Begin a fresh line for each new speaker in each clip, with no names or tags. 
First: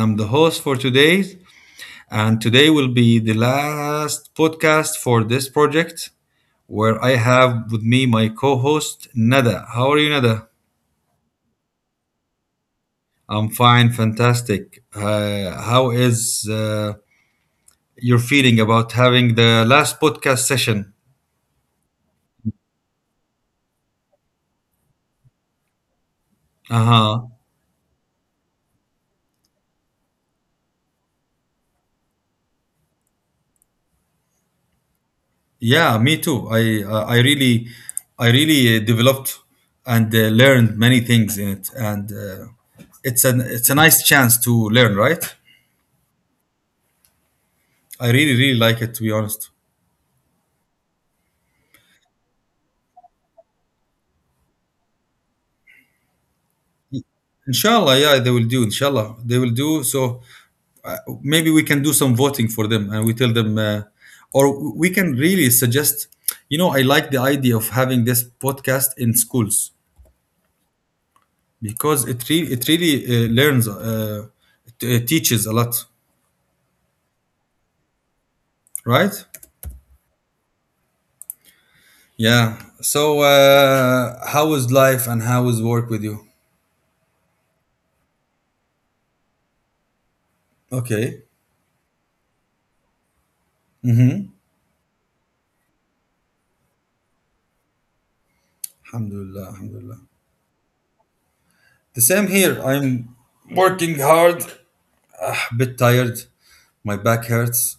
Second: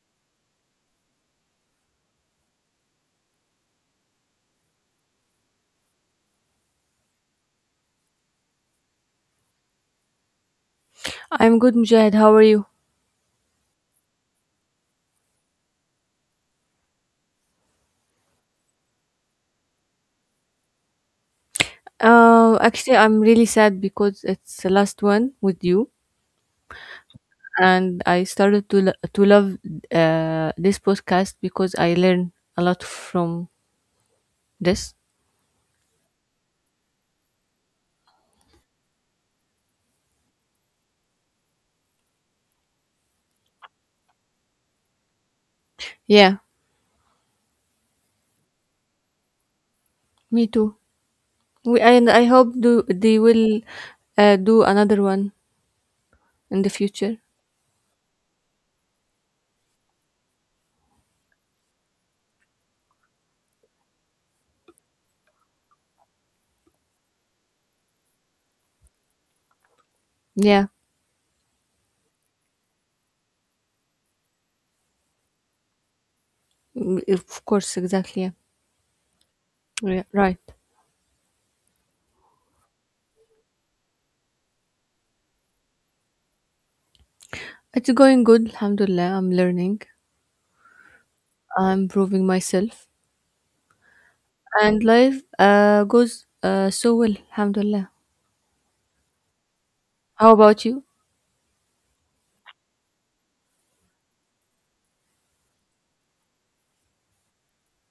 I'm the host for today. And today will be the last podcast for this project where I have with me my co host, Nada. How are you, Nada?
I'm good, Mujahid. How are you?
I'm fine, fantastic. How is your feeling about having the last podcast session?
Actually, I'm really sad because it's the last one with you,
Uh huh.
and I started to to love this podcast because I learned a lot from this.
Yeah, me too. I really developed and learned many things in it, and it's a nice chance to learn, right?
Yeah,
I really really like it to be honest.
me too. And I hope do they will do another one in the future.
Inshallah, yeah, they will do. Inshallah, they will do. So maybe we can do some voting for them, and we tell them, or we can really suggest. You know, I like the idea of having this podcast in schools
Yeah,
because it really teaches a lot,
mm, of course, exactly. Yeah,
right?
yeah right.
Yeah. So, how is life and how is work with you?
It's going good, alhamdulillah. I'm learning.
Okay.
I'm improving myself,
Mm-hmm.
and life goes so well, alhamdulillah.
Alhamdulillah. Alhamdulillah.
How about you?
The same here. I'm working hard, bit tired. My back hurts,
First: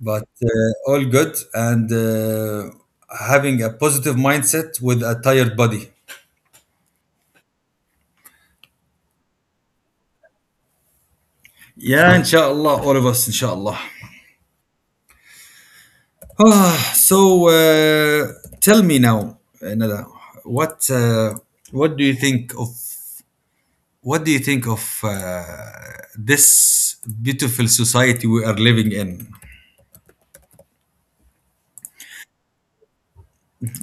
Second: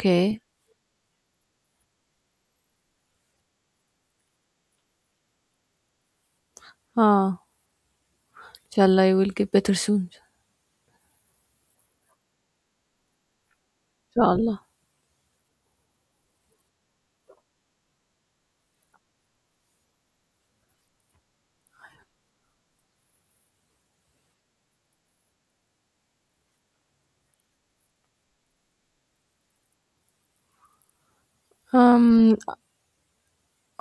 but all good and having a positive mindset with a tired body.
Ah, inshallah, you will get better soon.
Yeah, inshallah, all of us, inshallah.
Inshallah.
So, tell me now, Nada, what uh, what do you think of What do you think of this beautiful society we are living in?
Um.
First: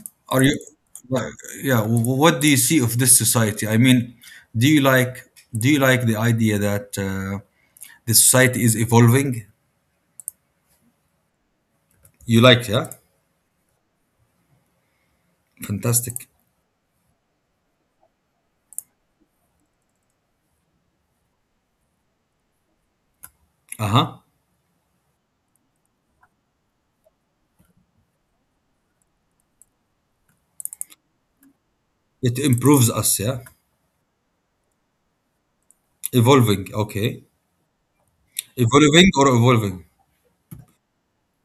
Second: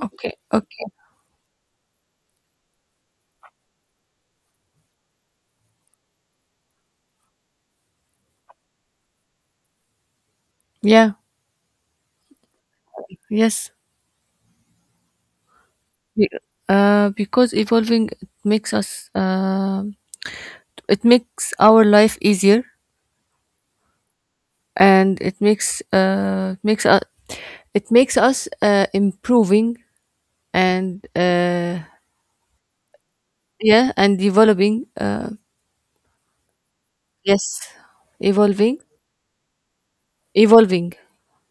Okay.
Are you,
Okay.
yeah? What do you see of this society? I mean, do you like do you like the idea that the society is evolving?
Yeah.
You like, yeah?
Yes. Be-
Fantastic.
because evolving makes us. It makes our life easier,
Uh huh.
and it makes makes us it makes us improving and uh
It improves us, yeah.
yeah and developing.
Evolving, okay.
Yes, evolving,
Evolving or evolving?
evolving,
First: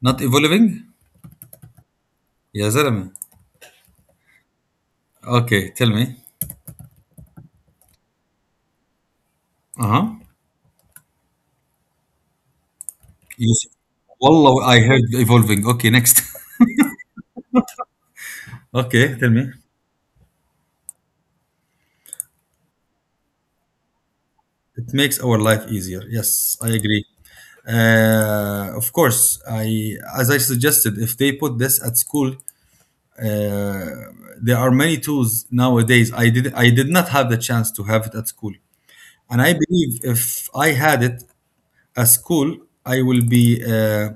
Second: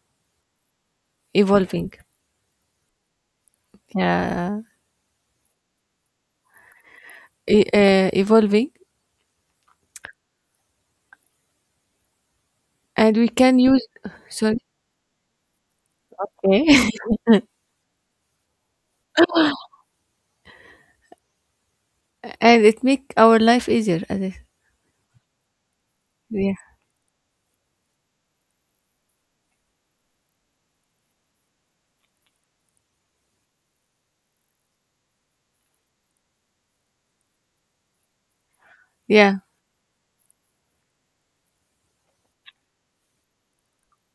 Not evolving.
Evolving.
يا زلمة.
Yeah.
Okay, tell me.
Evolving,
Uh huh.
and we
You.
can use sorry.
والله I heard evolving. Okay, next.
Okay.
Okay, tell me.
And it make our life easier as I,
It makes our life easier.
yeah,
Yes, I agree. Of course, I as I suggested, if they put this at school, uh, there are many tools nowadays. I did not have the chance to have it at school,
yeah,
and I believe if I had it at school, I will be. Uh,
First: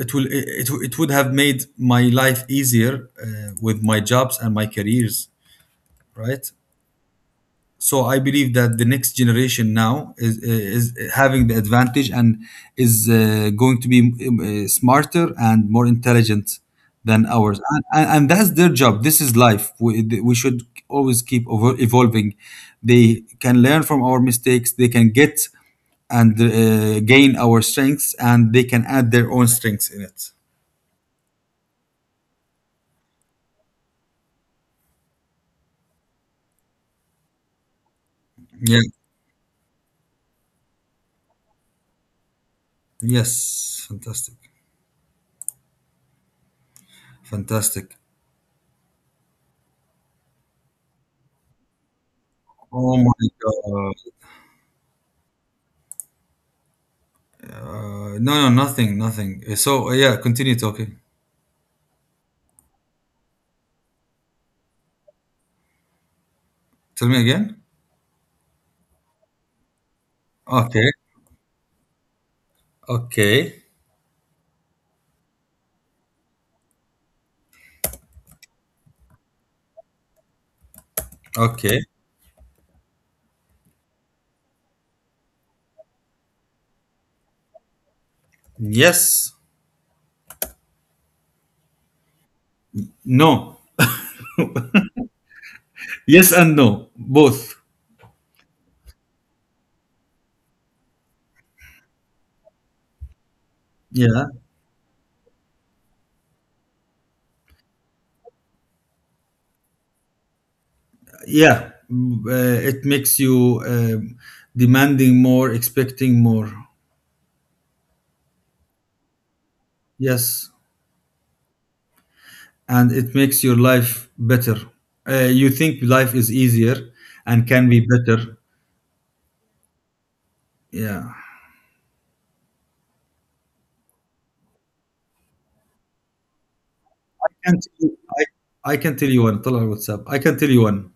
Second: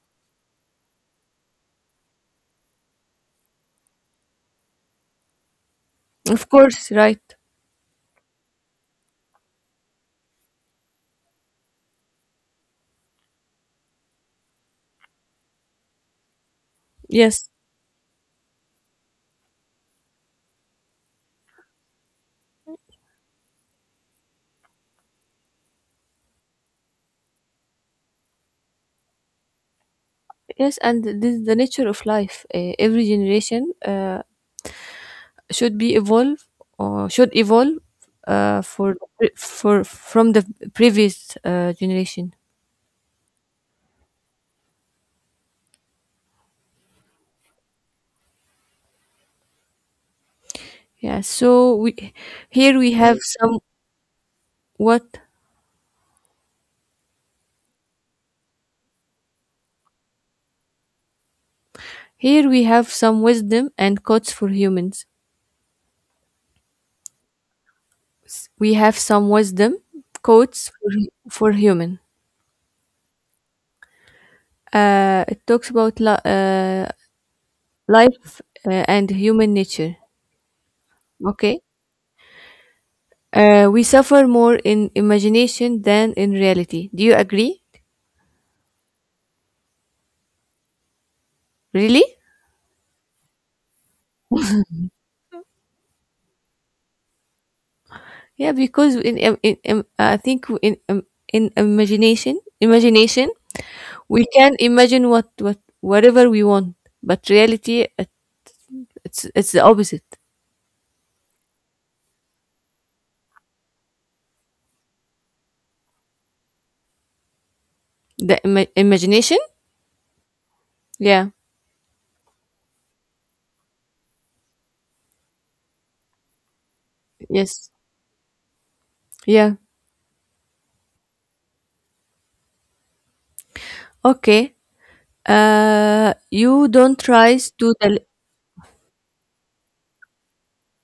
it will it, it would have made my life easier with my jobs and my careers, right?
of course, right,
So I believe that the next generation now is, is having the advantage and is going to be smarter and more intelligent than
yes.
ours, and that's their job. This is life. We should always keep evolving. They can learn from our mistakes. They can get and gain our strengths, and they can add their own strengths in it.
Yes, and this is the nature of life, every generation should be evolve should evolve
Yeah.
for from the previous generation.
Yes. Fantastic. Fantastic.
Yeah so we here
Oh
we have
my
some.
god.
What?
No, no, nothing, nothing. So, yeah, continue talking.
Here we have some wisdom and quotes for humans.
Tell me again.
We have some wisdom quotes
Okay,
for human.
okay,
It talks about life and human nature. Okay.
okay.
We suffer more in imagination than in reality. Do you agree?
Yes,
Really?
no. Yes and no, both.
Yeah, because in I think in imagination,
Yeah,
we can imagine whatever we want, but reality, it's the opposite.
yeah. It makes you demanding more, expecting more.
The imagination.
Yes,
Yeah.
and it makes your life better. You think life is easier and can be
Yes.
better.
Yeah.
Yeah.
Okay. You don't
I can
rise
tell
to
you,
the.
I can tell you one. طلع على WhatsApp. I can tell you one.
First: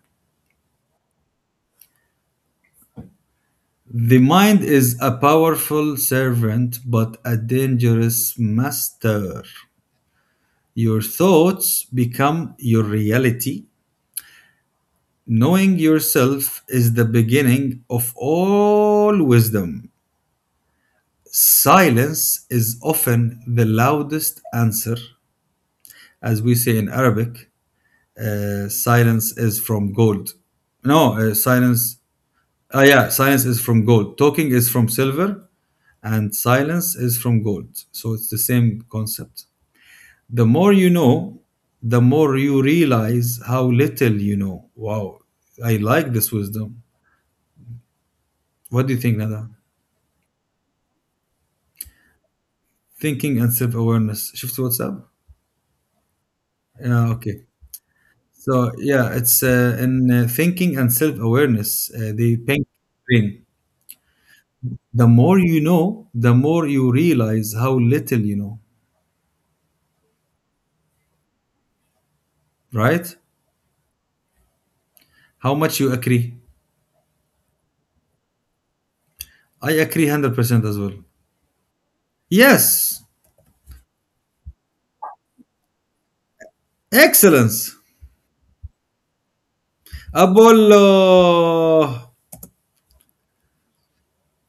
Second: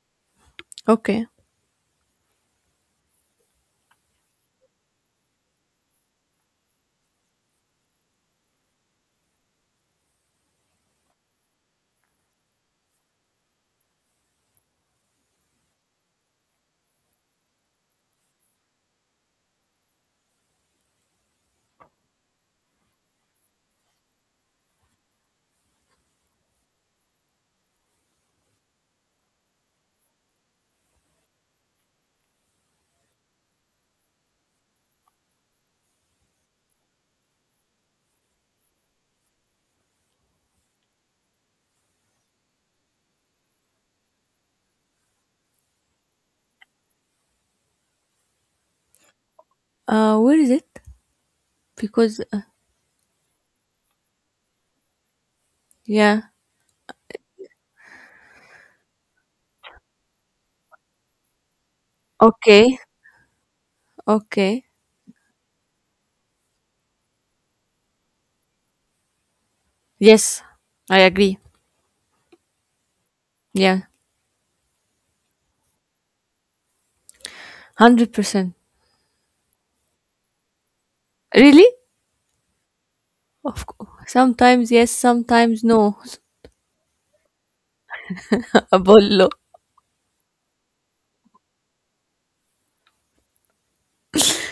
Okay.
The mind is a powerful servant, but a dangerous master. Your thoughts become your reality. Knowing yourself is the beginning of all wisdom. Silence is often the loudest answer. As we say in Arabic, silence is from gold. No, silence yeah, silence is from gold. Talking is from silver, and silence is from gold. So it's the same concept. The more you know, the more you realize how little you know. Wow, I like this wisdom. What do you think, Nada?
Where is it? Because
Thinking and self awareness. شفت WhatsApp?
yeah,
Yeah, okay. So yeah, it's in thinking and self awareness. The pink
okay,
green.
okay.
The more you know, the more you realize how little you know.
Yes, I agree.
Right?
Yeah,
How much you agree?
100%.
I agree 100% as well.
Really?
Yes,
Of course. Sometimes yes, sometimes no.
excellence.
Apollo.
Apollo.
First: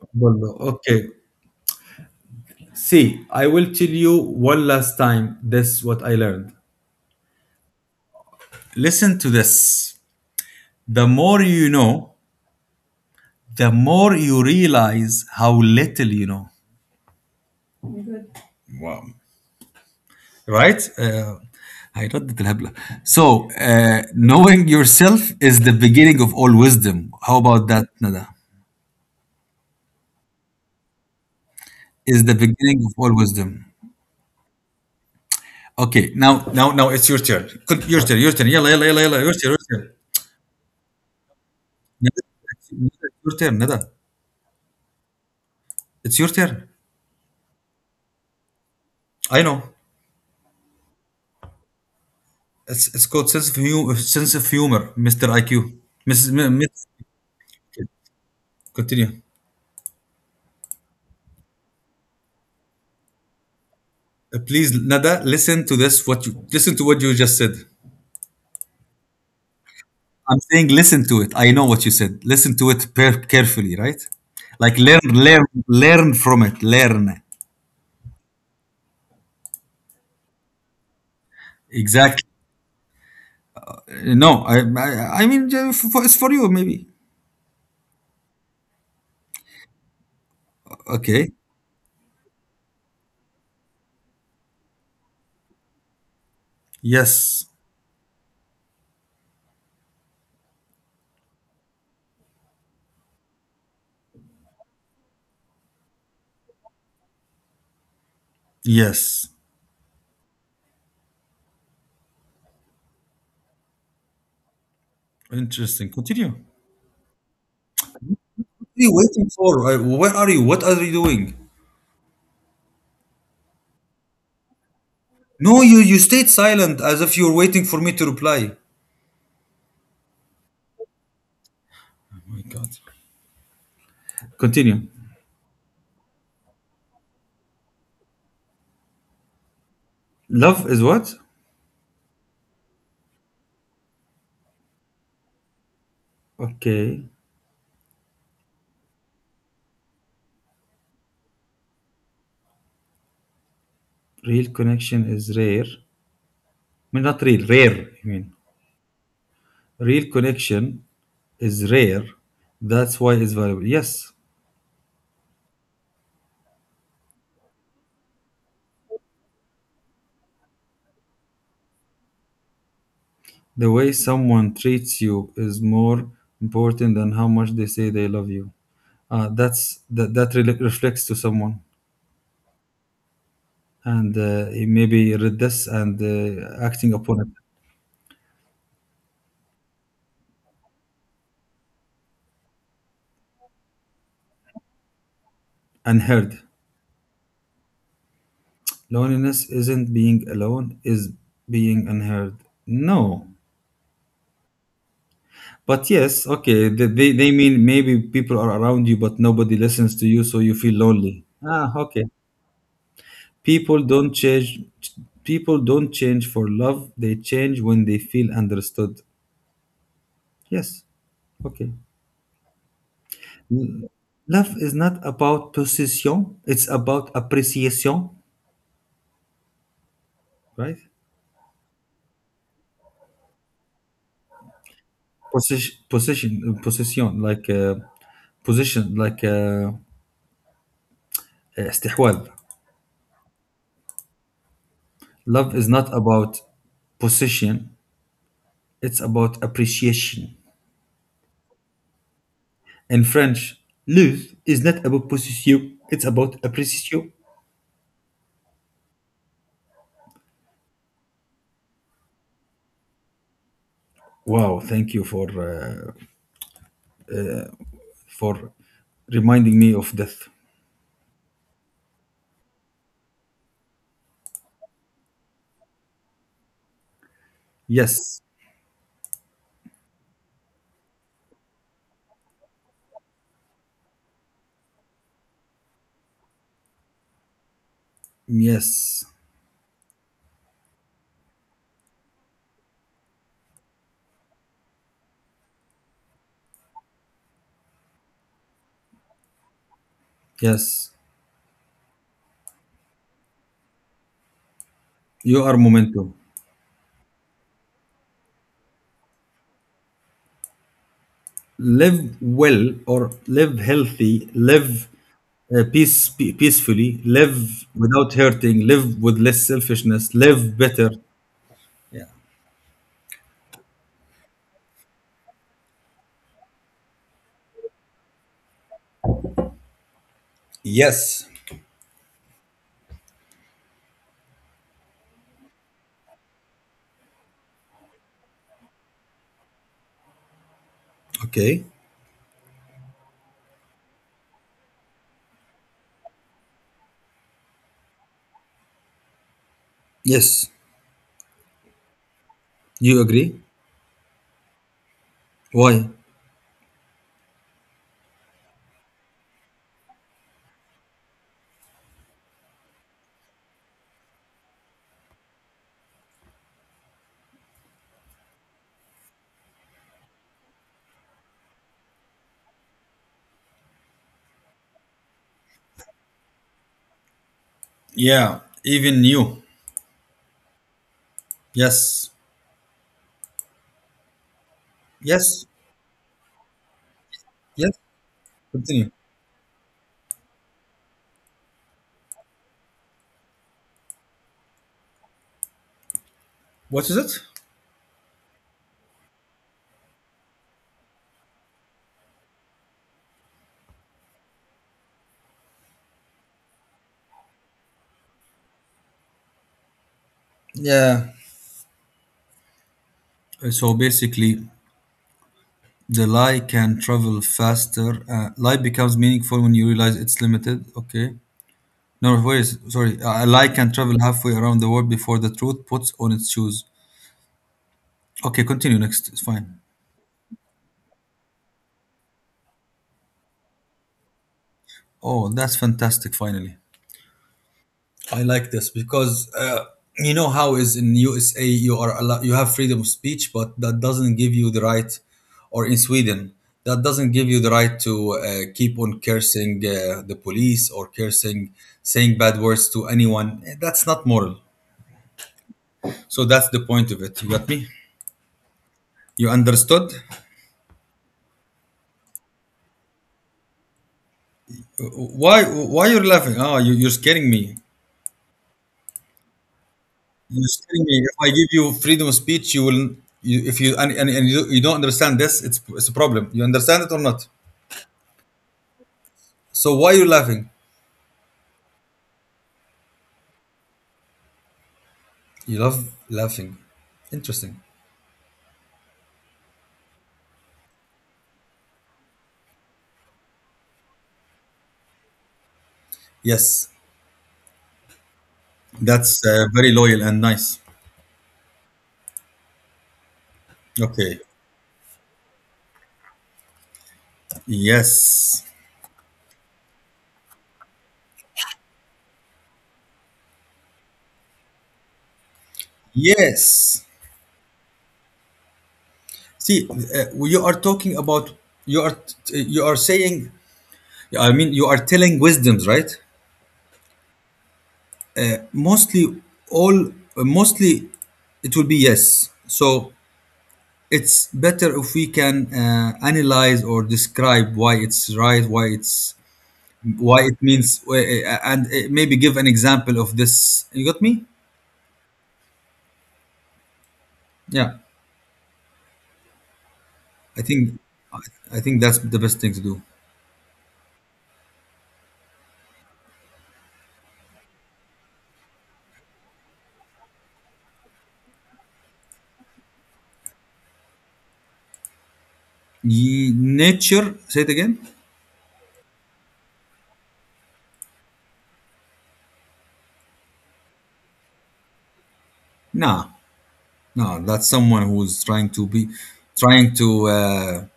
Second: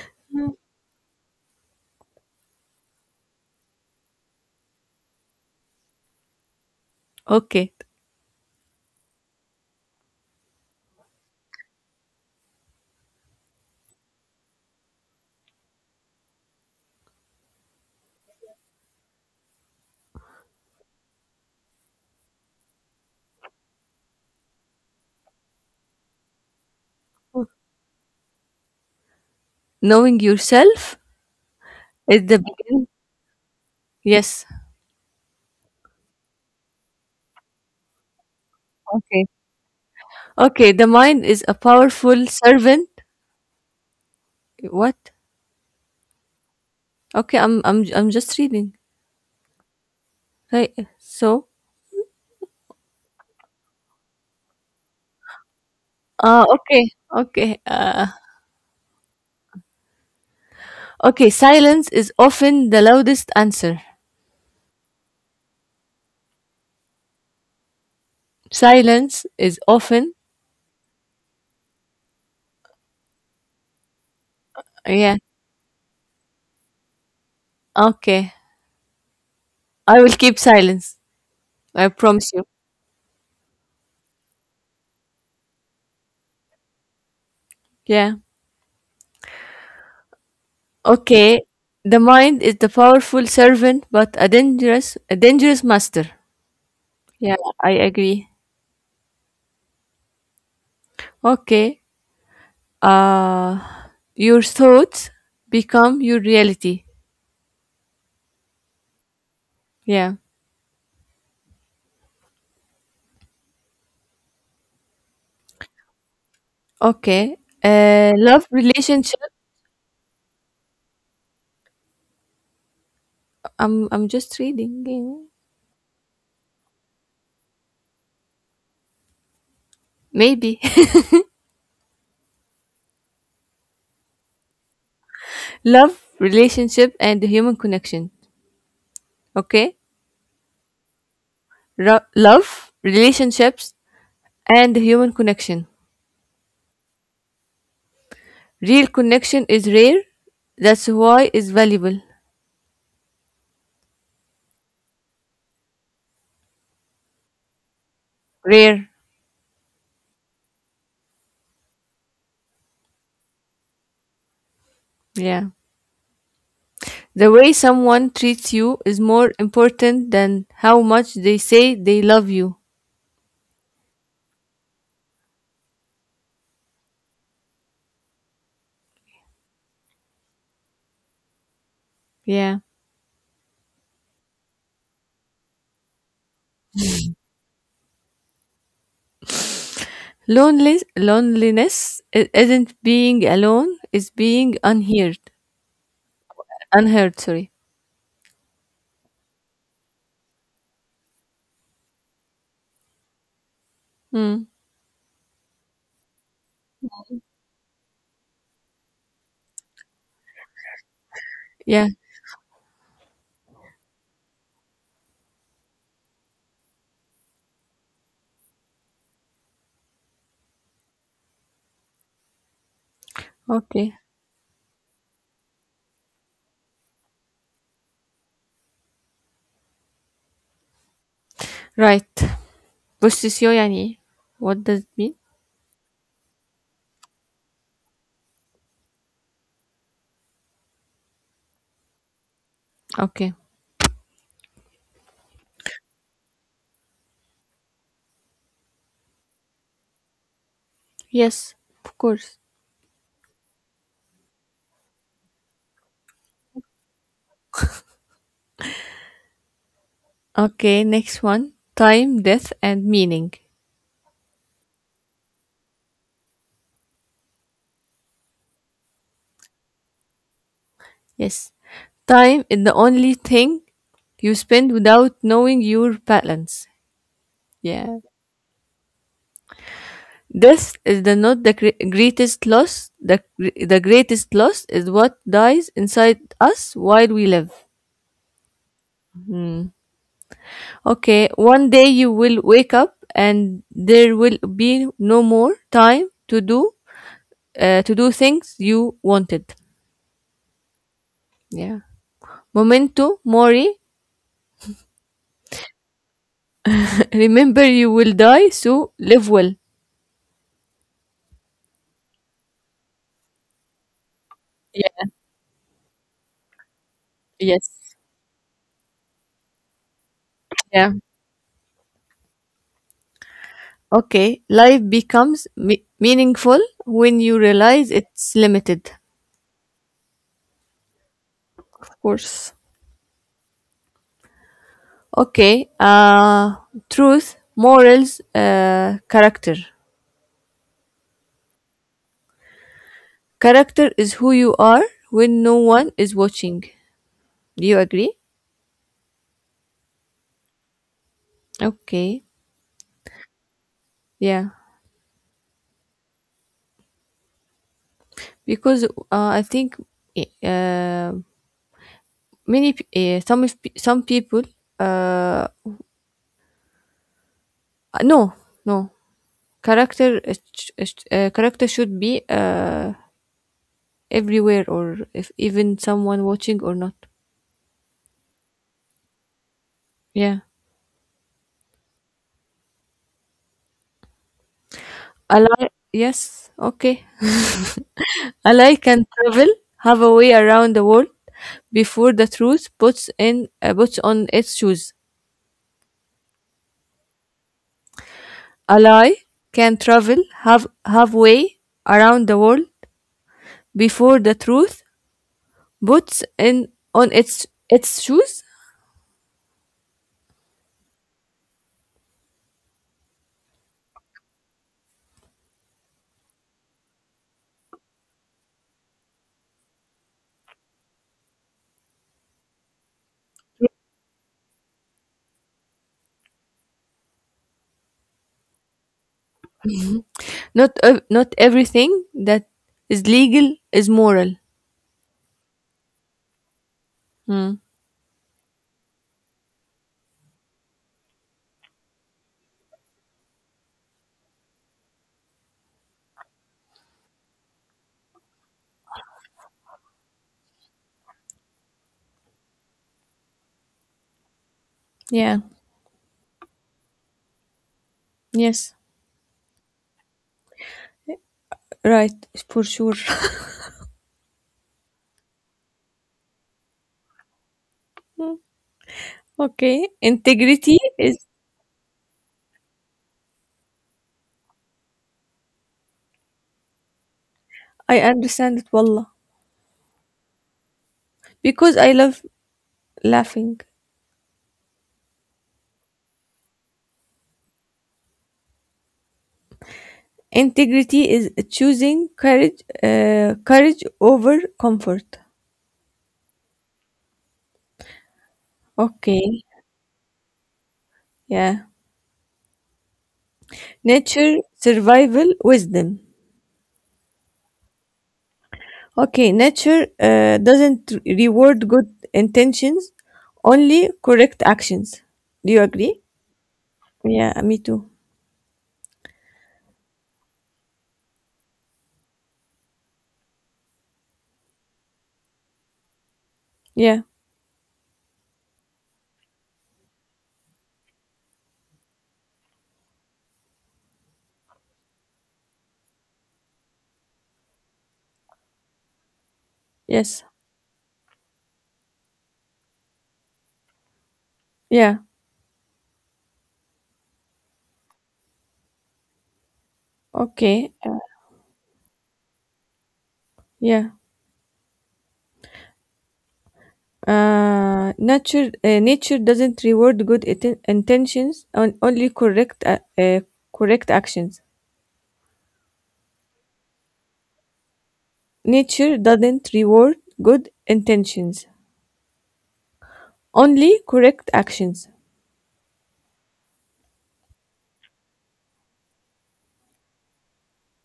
Apollo. Okay. See, I will tell you one last time this what I learned.
Okay.
Listen to this. The more you know, the more you realize how little you know. Wow. Right? I read the الهبلة. So, knowing yourself is the beginning of all wisdom. How about that, Nada?
Knowing yourself
Is
is
the
the
beginning
beginning.
of all wisdom.
Yes.
Okay, now it's your turn. Your turn, your turn. Yalla, yalla, yalla, yalla.
Okay.
Your turn, your turn.
Okay. The mind is a
Neda,
powerful
it's
servant.
your turn, Nada.
What?
It's your turn.
Okay. I'm just reading.
I know.
Right. So.
It's called sense of humor, Mr. IQ. Mrs.
Ah, okay.
Miss-
Okay.
Continue.
Okay. Silence is often the loudest answer.
Please, Nada. Listen to this. What you listen to what you just said.
Silence is often,
I'm saying listen to it. I know what you said. Listen to it carefully, right? Like learn,
yeah.
learn, learn from it. Learn.
Okay. I will keep silence. I
Exactly.
promise you.
No, I, I mean, for, it's for you maybe.
Yeah.
Okay.
Okay. The mind is the powerful servant but a dangerous master. Yeah,
Yes.
I agree. Okay. Uh your thoughts become your reality.
Yes.
Yeah.
Interesting. Continue. What
Okay. Love
are you
relationship.
waiting for? Where are you? What are you doing?
I'm just reading.
No, you stayed silent as if you were waiting for me to reply.
Maybe.
Oh my God. Continue.
Love relationship and the human connection. Okay?
Love is what?
Love, relationships, and human connection.
Okay.
Real connection is rare. That's why it's valuable.
Real connection is rare. I mean, not real, rare. I mean,
Rare.
real connection is rare. That's why it's valuable. Yes.
Yeah. The way someone treats you is more important than how much they say they love you.
The way someone treats you is more important than how much they say they love you. That's reflects to someone.
Yeah.
And he maybe read this and acting upon it.
Loneliness isn't being alone, it's being unheard.
Unheard.
Unheard, sorry.
Loneliness isn't being alone, is being unheard. No,
Hmm.
but yes, okay, they mean maybe people are around you, but nobody listens to you, so you feel lonely. Ah,
Yeah.
okay. People don't change. People don't change for love. They change when they feel understood. Yes. Okay.
Okay.
L- Love is not about possession, it's about appreciation, right?
Right. Possession يعني, what does it mean?
Position, position, possession, like position, like استحواذ.
Okay.
Love is not about possession, it's about appreciation.
Yes, of course.
In French, love is not about possession, it's about appreciation.
Okay, next one. Time, death, and meaning.
Wow, thank you for reminding me of death.
Yes. Time is the only thing you spend without knowing your balance. Yeah.
Yes,
Death is the not the greatest loss. The greatest loss is what dies inside us while we live.
yes,
Okay, one day you will wake up and there will be no more time to do things you wanted.
yes.
Yeah. Memento mori.
You are momentum.
Remember, you will die, so live well.
Live well or live healthy, live
Yeah,
peacefully, live
yes.
without hurting, live with less selfishness, live
Yeah.
better. Yeah.
Okay, life becomes meaningful when you realize it's limited.
Yes.
Of course. Okay, truth, morals, character.
Okay.
Character is who you are when no one is watching. Do you agree?
Yes.
Okay,
You agree?
yeah.
Why?
Because I think eh, many pe- some of pe- some people uh, no no character character should be everywhere, or if even someone watching or not.
Yeah. Even you.
Yeah.
Yes.
I
Yes.
like. Yes. Okay.
Yes.
I like
Continue.
can travel, have a way around the world before the truth puts on its shoes.
What is it?
A lie can travel have halfway around the world before the truth puts in on its shoes.
Yeah. So basically, the lie can travel faster. Lie becomes meaningful when you realize it's limited. Okay. No, where is sorry. A lie can travel halfway around the world before the truth puts on its shoes. Okay, continue next. It's fine.
Not everything that is legal is moral.
Oh, that's fantastic. Finally,
Hmm.
I like this because you know how is in USA you are you have freedom of speech, but that doesn't give you the right, or in Sweden that doesn't give you the right to keep on cursing the police or cursing, saying bad words to anyone. That's not moral.
Yeah.
So that's the point of it. You got me?
Yes.
You understood?
Right, for sure.
Why you're laughing? Ah, you're scaring me.
Mm, okay.
You're
Integrity
scaring me.
is.
If I give you freedom of speech, you will. If you and you don't understand this, it's a problem. You understand it or not?
I understand it, wallah.
So why you laughing?
Because I love laughing.
You love laughing. Interesting.
Integrity is choosing courage over comfort.
Yes, that's
Okay.
very loyal and nice.
Yeah.
Okay.
Nature, survival, wisdom.
Yes.
Okay, nature doesn't reward good intentions, only correct actions. Do you agree?
Yes.
Yeah, me too.
See, you are talking about, you are you are saying. I mean, you are telling wisdoms, right?
Yeah.
Mostly mostly it will be yes. So it's better if we can analyze or describe why it's right,
Yes.
why it means, and maybe give an example of this. You got me?
Yeah,
Yeah, I
okay,
think I think that's the best thing to do.
yeah. Nature doesn't reward good intentions on only correct correct actions.
Nature, say it again.
Nature doesn't reward good intentions only correct actions.
Nah, no, that's someone who's trying to.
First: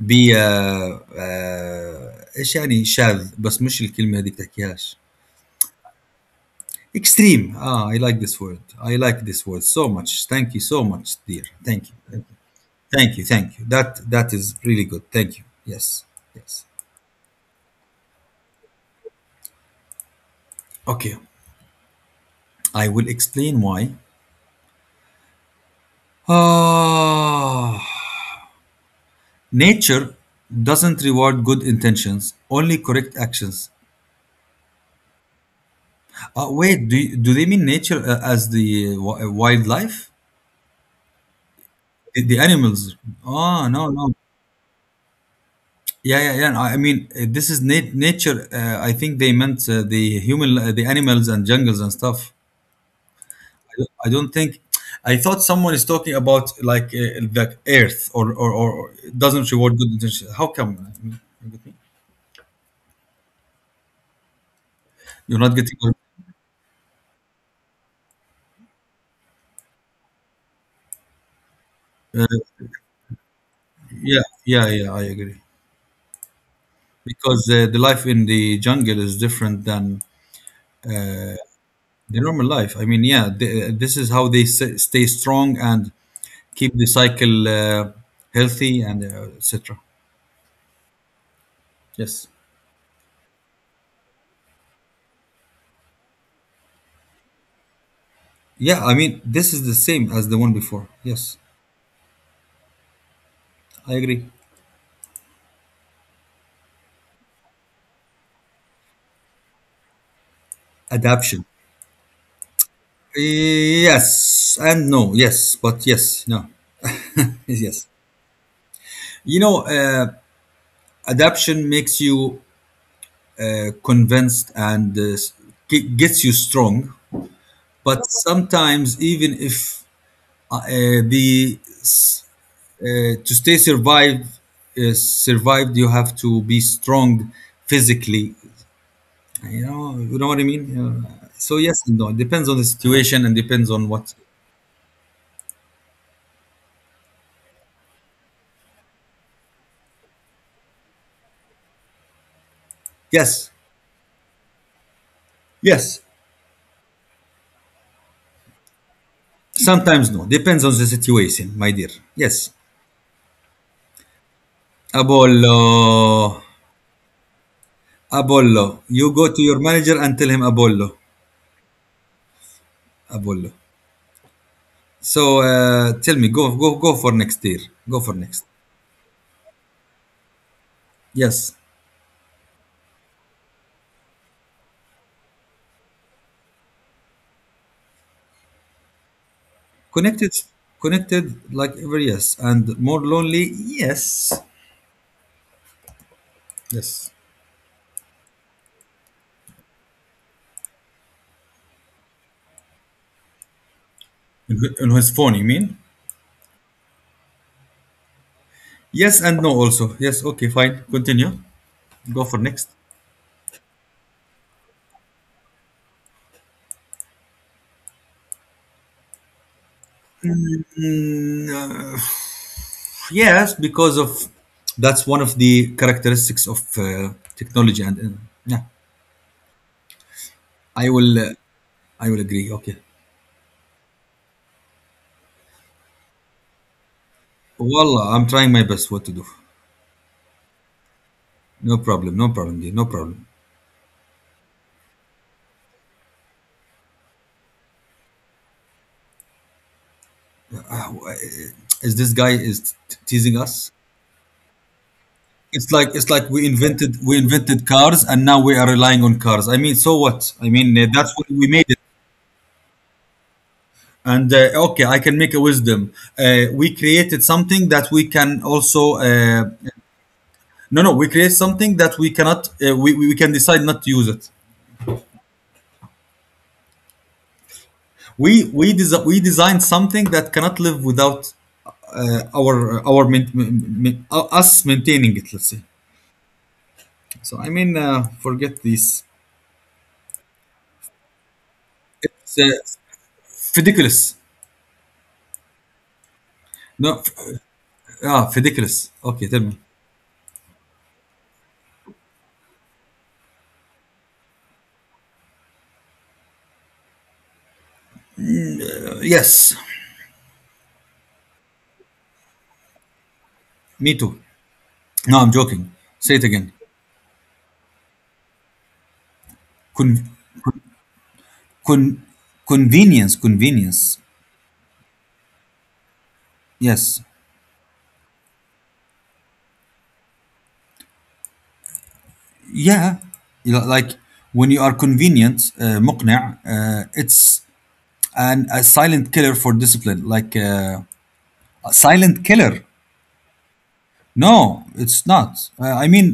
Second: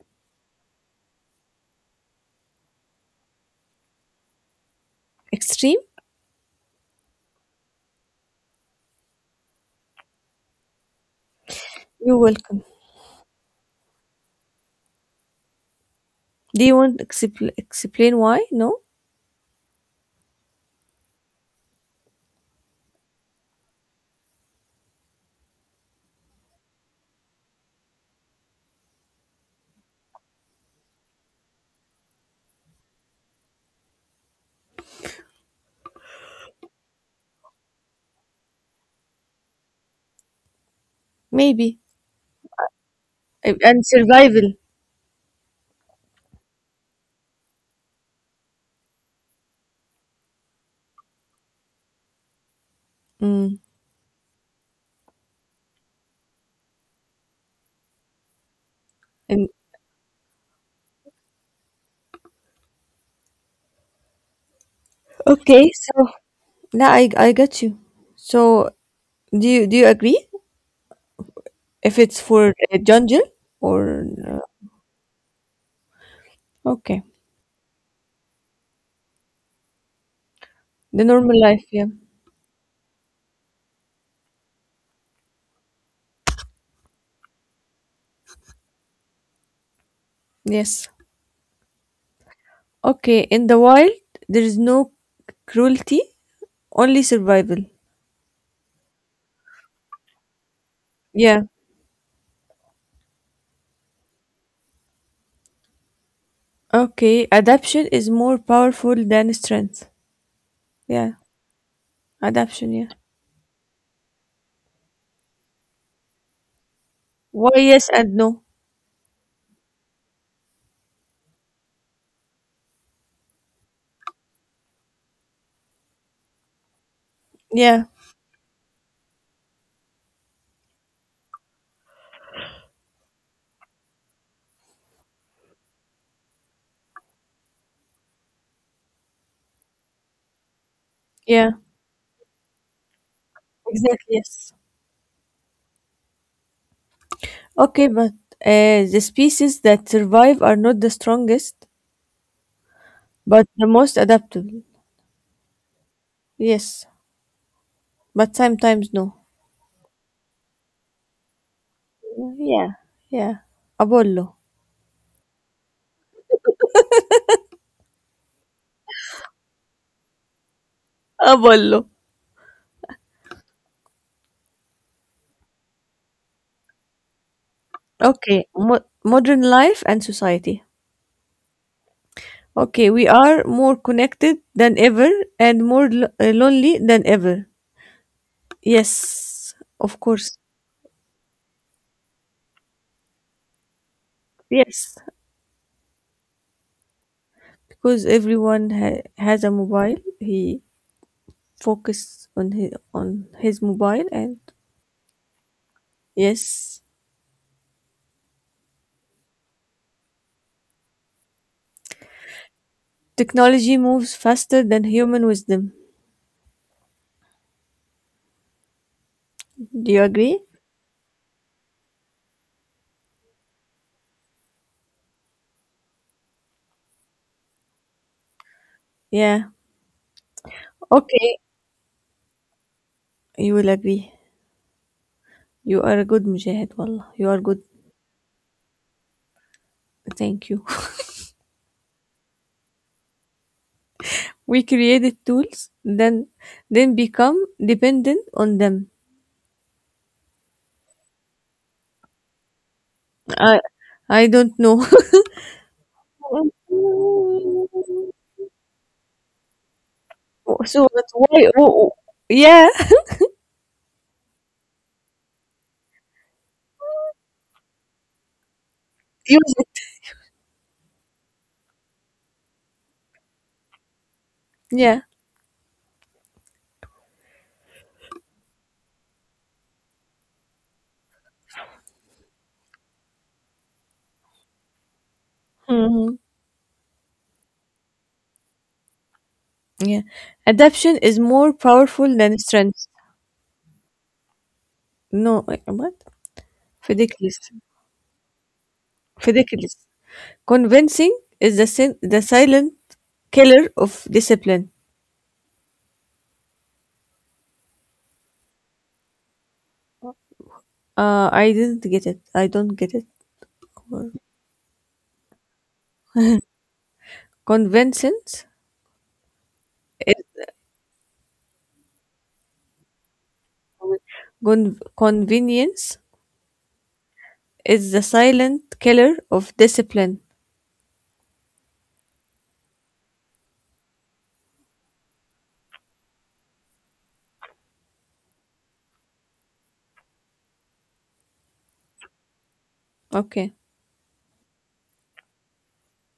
بي آه، آه، ايش يعني شاذ بس مش الكلمة هذيك تحكيهاش.
Extreme?
Extreme. Ah, I like this word. I like this word so much, thank you so much, dear. Thank you.
You're welcome.
Thank you. Thank you. That is really good. Thank you. Yes.
Do
Yes.
you want to explain why? No,
Okay. I will explain why. ah Nature doesn't reward good intentions, only correct actions. Wait, do they mean nature as the wildlife,
maybe.
the animals. Ah, no,
And
no.
survival.
Yeah, yeah, yeah. No, I mean, this is nature. I think they meant the human, the animals and jungles and stuff.
Mm.
I don't think. I thought someone is talking about like the earth or, or
And
doesn't reward good intentions. How come? You are not
okay, so
getting.
now I got you. So do you agree if it's
Uh,
for jungle or
yeah, yeah, yeah. I agree
okay?
because the life in the jungle is different than
The normal life, yeah.
the normal life. I mean, yeah, this is how they stay strong and keep the cycle healthy and etc.
Yes.
Yes.
Okay, in the wild, there is no cruelty, only survival.
Yeah, I mean, this is the same as the one before. Yes,
Yeah.
I agree.
Okay, adaption is more powerful than strength. Yeah,
Adaption.
adaption, yeah.
Yes and no. Yes, but yes, no.
Why
Yes. Yes.
yes and no?
You know, adaption makes you convinced and gets you strong.
Yeah,
But sometimes, even if uh, the s- to stay survived, survived, you have to be strong physically. You know what I mean? Uh,
yeah,
so yes and no. It depends on the situation and depends on
exactly,
what.
yes. Okay, but the species that survive are not the strongest, but
Yes,
the most adaptable.
yes.
Yes, but sometimes no.
Sometimes no. Depends on the situation, my dear. Yes.
Yeah, yeah. Apollo.
Apollo, Apollo. You go to your manager and tell him Apollo,
Apollo.
Apollo. So tell me, go for next year. Go for
Okay,
next.
modern life and society.
Yes.
Okay, we are more connected than ever and more lonely than ever. Yes, of course.
Connected, connected like ever. Yes, and more lonely. Yes.
Yes,
Yes.
because everyone has a mobile. He focus on his mobile, and
In his phone, you mean?
yes,
Yes and no also. Yes. Okay. Fine. Continue. Go for next.
technology moves faster than human wisdom. Do you agree?
Mm, uh, yes, because of that's one of the characteristics of technology, and yeah,
Yeah.
I will,
Okay,
uh, I will agree. Okay.
you will agree. You are a good mujahid, wallah. You are good.
Wallah, I'm trying my best. What to do?
Thank you.
No problem. No problem, dear. No problem.
We created tools, then become dependent on them.
Uh, Is this guy is teasing
I
us?
I don't know.
It's like we invented we invented cars, and now we are relying on cars. I mean, so what? I mean,
So that's
that's what
why.
we made it.
Oh, yeah,
And okay, I can make a wisdom. We created something that we can also
use it.
no, no, we create something that we cannot, uh, we can decide not to use it.
Yeah.
We design something that cannot live without our main, us maintaining it. Let's say.
Mhm.
So I mean, forget this.
Yeah. Adaption is more powerful than
It's,
strength.
ridiculous.
No, wait, what?
No, f-
Ridiculous.
ah, ridiculous. Okay, tell me.
Ridiculous. Convincing is the silent killer of discipline.
Yes,
I didn't get it. I don't get it.
me too. No, I'm joking. Say it again.
Convincing
Con, con, convenience, convenience.
Convenience
Yes.
is the silent killer of discipline.
Yeah. You know, like when you are convenient, مقنع, it's and a silent killer for discipline like a silent killer.
Okay.
No, it's not. I mean,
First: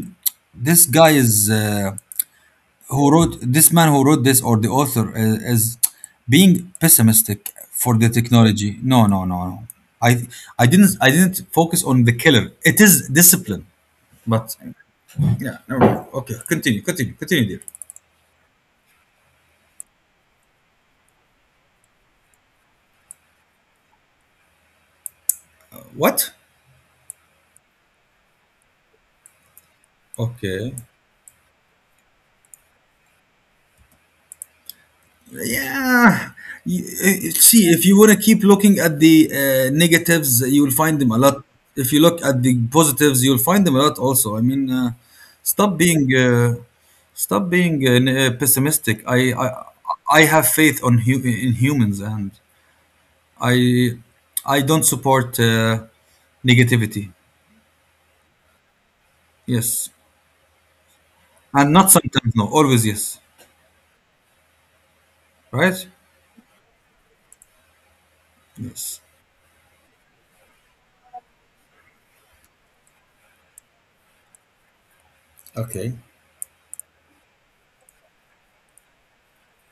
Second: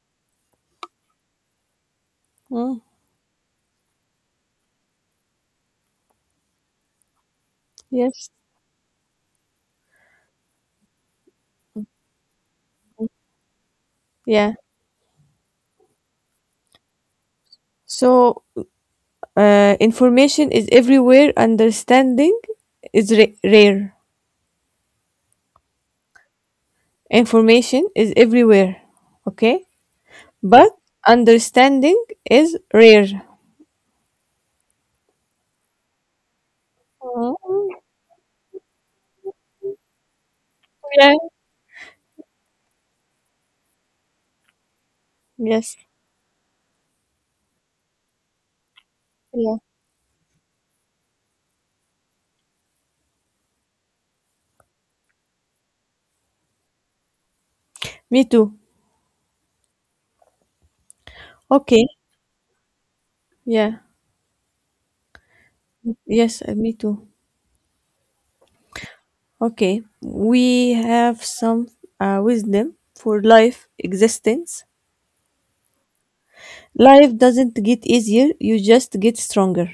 this guy is
Mm,
who wrote this, man, who wrote this? Or the author is being pessimistic for the
yes.
technology. No, no, no, no. I i didn't i didn't focus on the killer. It is discipline. But
Yeah.
yeah, no, no. Okay, continue dear.
So, information is everywhere. Understanding is rare.
What?
Information is everywhere. Okay. But
Okay.
understanding is rare.
Yeah.
Mm,
See, if you want to keep looking at the negatives, you'll find
yeah.
them a lot. If you look at the positives, you'll find them a lot also. I mean,
Yes.
stop being uh, stop being pessimistic. I
Yeah.
I have faith on in humans, and I I don't support negativity.
Me too.
Yes, and
Okay.
not sometimes. No, always yes.
Yeah.
Right?
Yes, me too.
Yes.
Okay, we have some wisdom for life existence.
Okay.
Life doesn't get easier, you just get stronger.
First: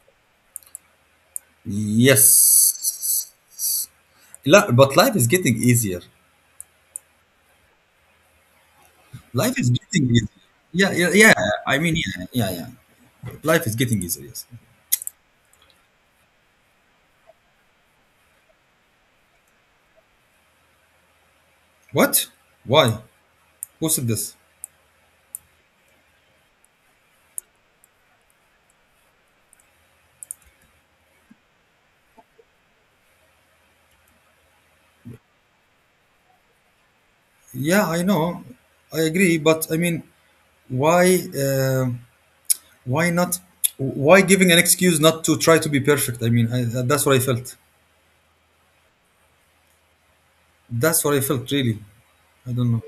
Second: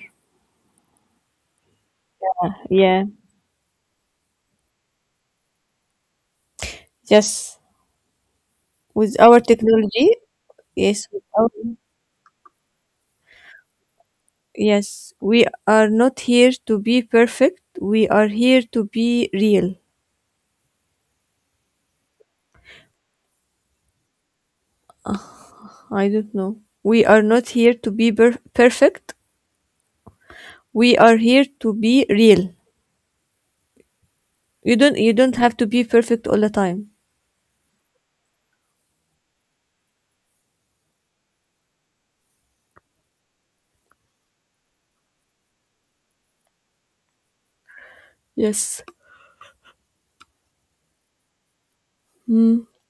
Yeah.
Yes. La but life is getting easier.
Yes. With our
Life is getting
technology,
easier. Yeah,
yes,
yeah, yeah. I mean, yeah, yeah, yeah. Life is getting easier. Yes.
yes, we are not here to be perfect. We are here to be real.
What? Why? Who said this?
I don't know. We are not here to be perfect. We are here to be real. You don't have to be perfect all the time.
Yeah, I know. I agree, but I mean, why? Why not? Why giving an excuse not to try to be perfect? I mean, that's what I felt.
Yes.
That's what I felt. Really, I
Hmm.
don't know.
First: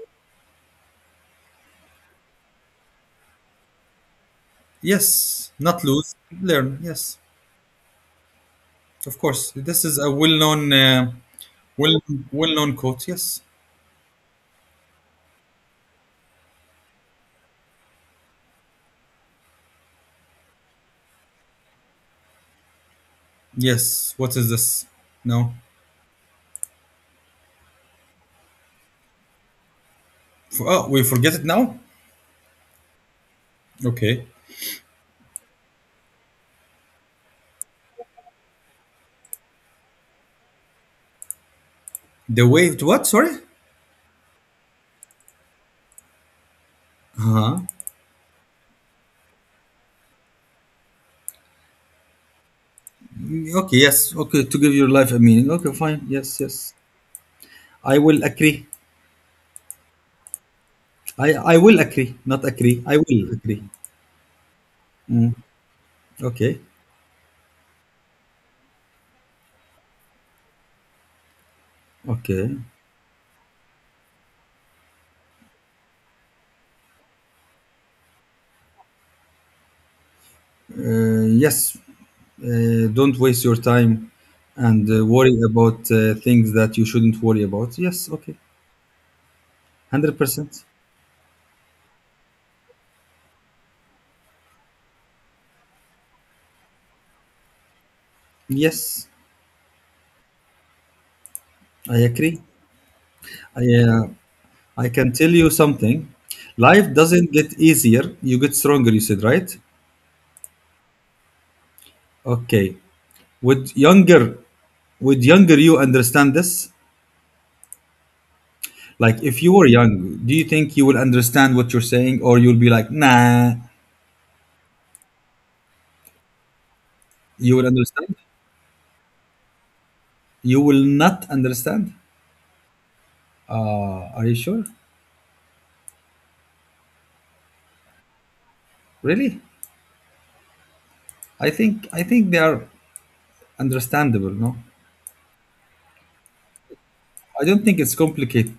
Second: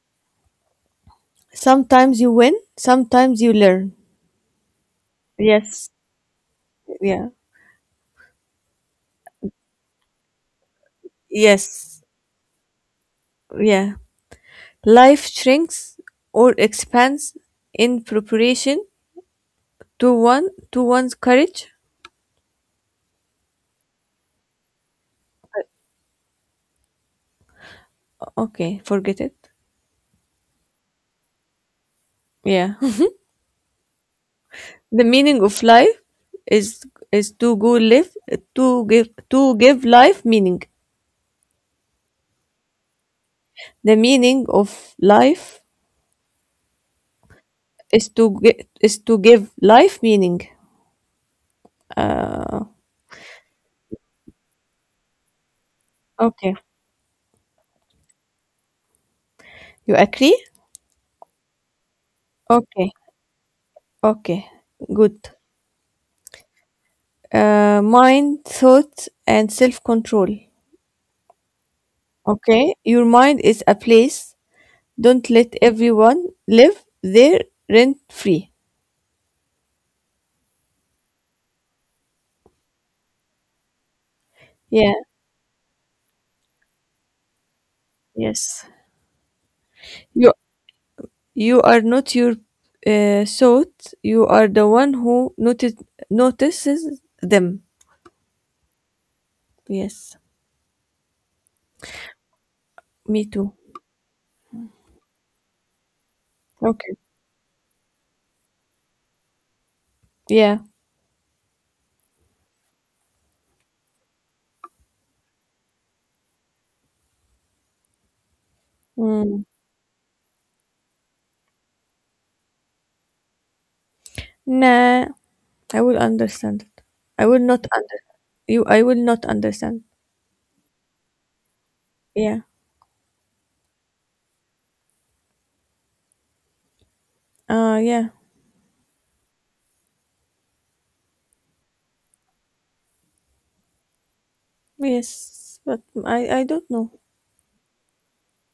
Sometimes you win, sometimes you learn.
Yes, not
Yes.
lose, learn. Yes,
Yeah.
of course. This is a well-known, well,
Yes.
well-known quote. Yes.
Yeah. Life shrinks or expands in preparation to one's courage.
Yes. What is this? No.
Okay, forget it.
Oh, we forget it now?
Yeah.
Okay.
The meaning of life is is to go live to give life meaning.
The waved what? Sorry?
The meaning of life
Uh-huh.
is is to give life meaning. Uh,
Okay, yes. Okay, to give your life a meaning. Okay, fine. Yes, yes.
okay.
I will agree.
You agree?
I will agree. Not agree.
Okay.
I will agree.
Okay. Good.
Mm. Okay.
Uh, mind, thought, and self control.
Okay.
Okay, your mind is a place. Don't let everyone live there rent free.
Yes. Don't waste your time and
Yeah,
worry about things that you shouldn't worry about. Yes, okay.
yes. You
100%.
are not your thought. You are the one who notices them.
Yes,
Yes,
I agree.
me too.
I, uh, I can tell you something. Life
Okay.
doesn't get easier, you get stronger, you said, right?
Yeah.
Okay. Would younger would younger you understand this? Like if
Mm.
you were young, do you think you will understand what you're saying or you'll be like, "Nah,
Nah, I will understand it. I will
you will
not under.
understand?"
You, I will not understand.
You will not understand?
Yeah.
Are you sure?
Yeah.
Really? I think they are understandable, no?
Yes, but I don't know.
I don't think it's complicated.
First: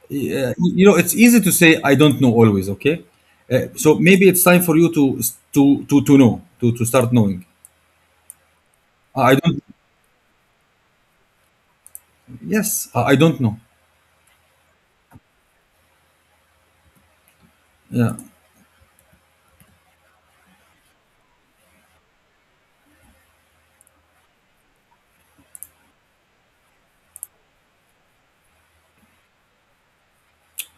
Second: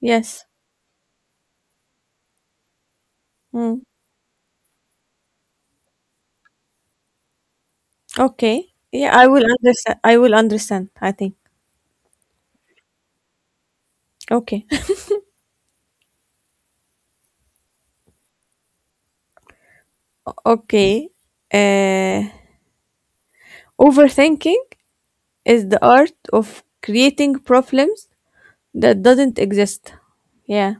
Yes.
Yeah, you know, it's easy to say I don't know always. Okay,
Mm.
so maybe it's time for you to know to start knowing.
Okay. Yeah, I
I
will
don't.
understand. I will understand, I think.
Yes, I don't know.
Okay.
Yeah,
Okay. Uh, overthinking is the art of creating problems that doesn't exist. Yeah.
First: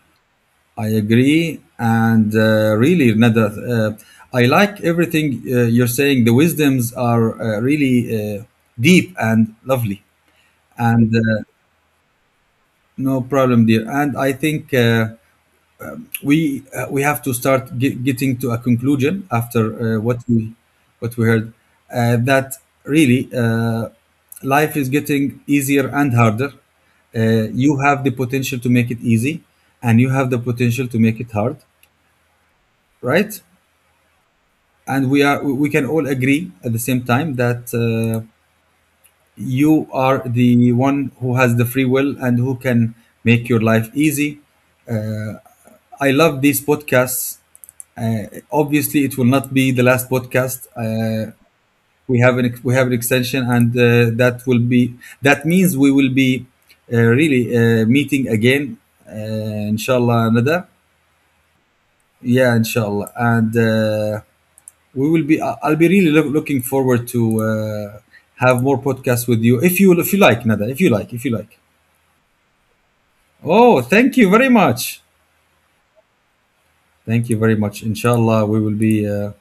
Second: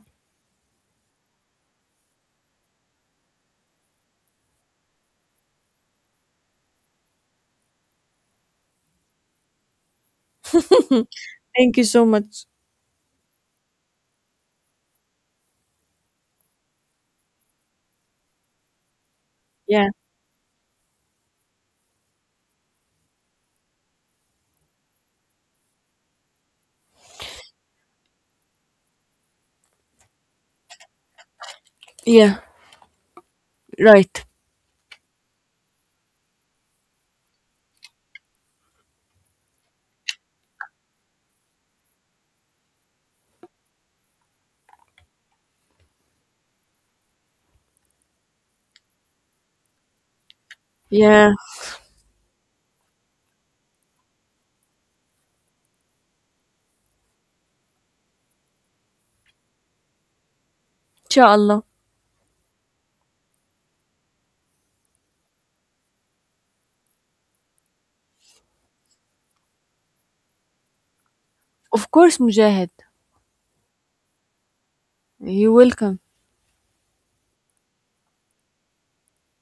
I agree. And really, Nada, uh, I like everything you're saying. The wisdoms are really deep and lovely. And
Thank you so much.
no problem, dear. And I think. We have to start getting to a conclusion after
Yeah.
what we heard that really life is getting easier and harder. You have the potential to make it easy, and you have the potential to make it hard,
Yeah.
right?
Right.
And we are we can all agree at the same time that you are the one who has the free will and who can make your life easy. Uh, I love these podcasts. Obviously, it will not be the last podcast.
Yeah.
We have an extension, and that will be that means we will be really meeting again. Inshallah, Nada.
Inshallah.
Yeah, inshallah, and. We will be I'll be really looking forward to have more podcasts with you, if you like, Nada, if you like.
Of course, Mujahid.
Oh, thank you very much.
You're welcome.
Thank you very much. Inshallah, we will be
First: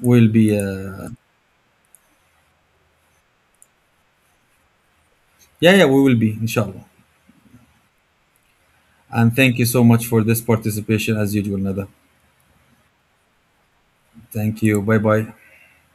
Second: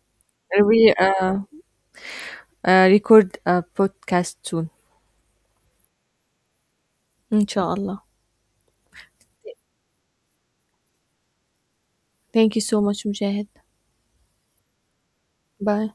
we'll be
We record a podcast soon.
yeah, we will be, inshallah.
Inshallah.
And thank you so much for this participation as usual, Nada.
Thank you so much, Mujahid.
Thank you. Bye bye.
Bye.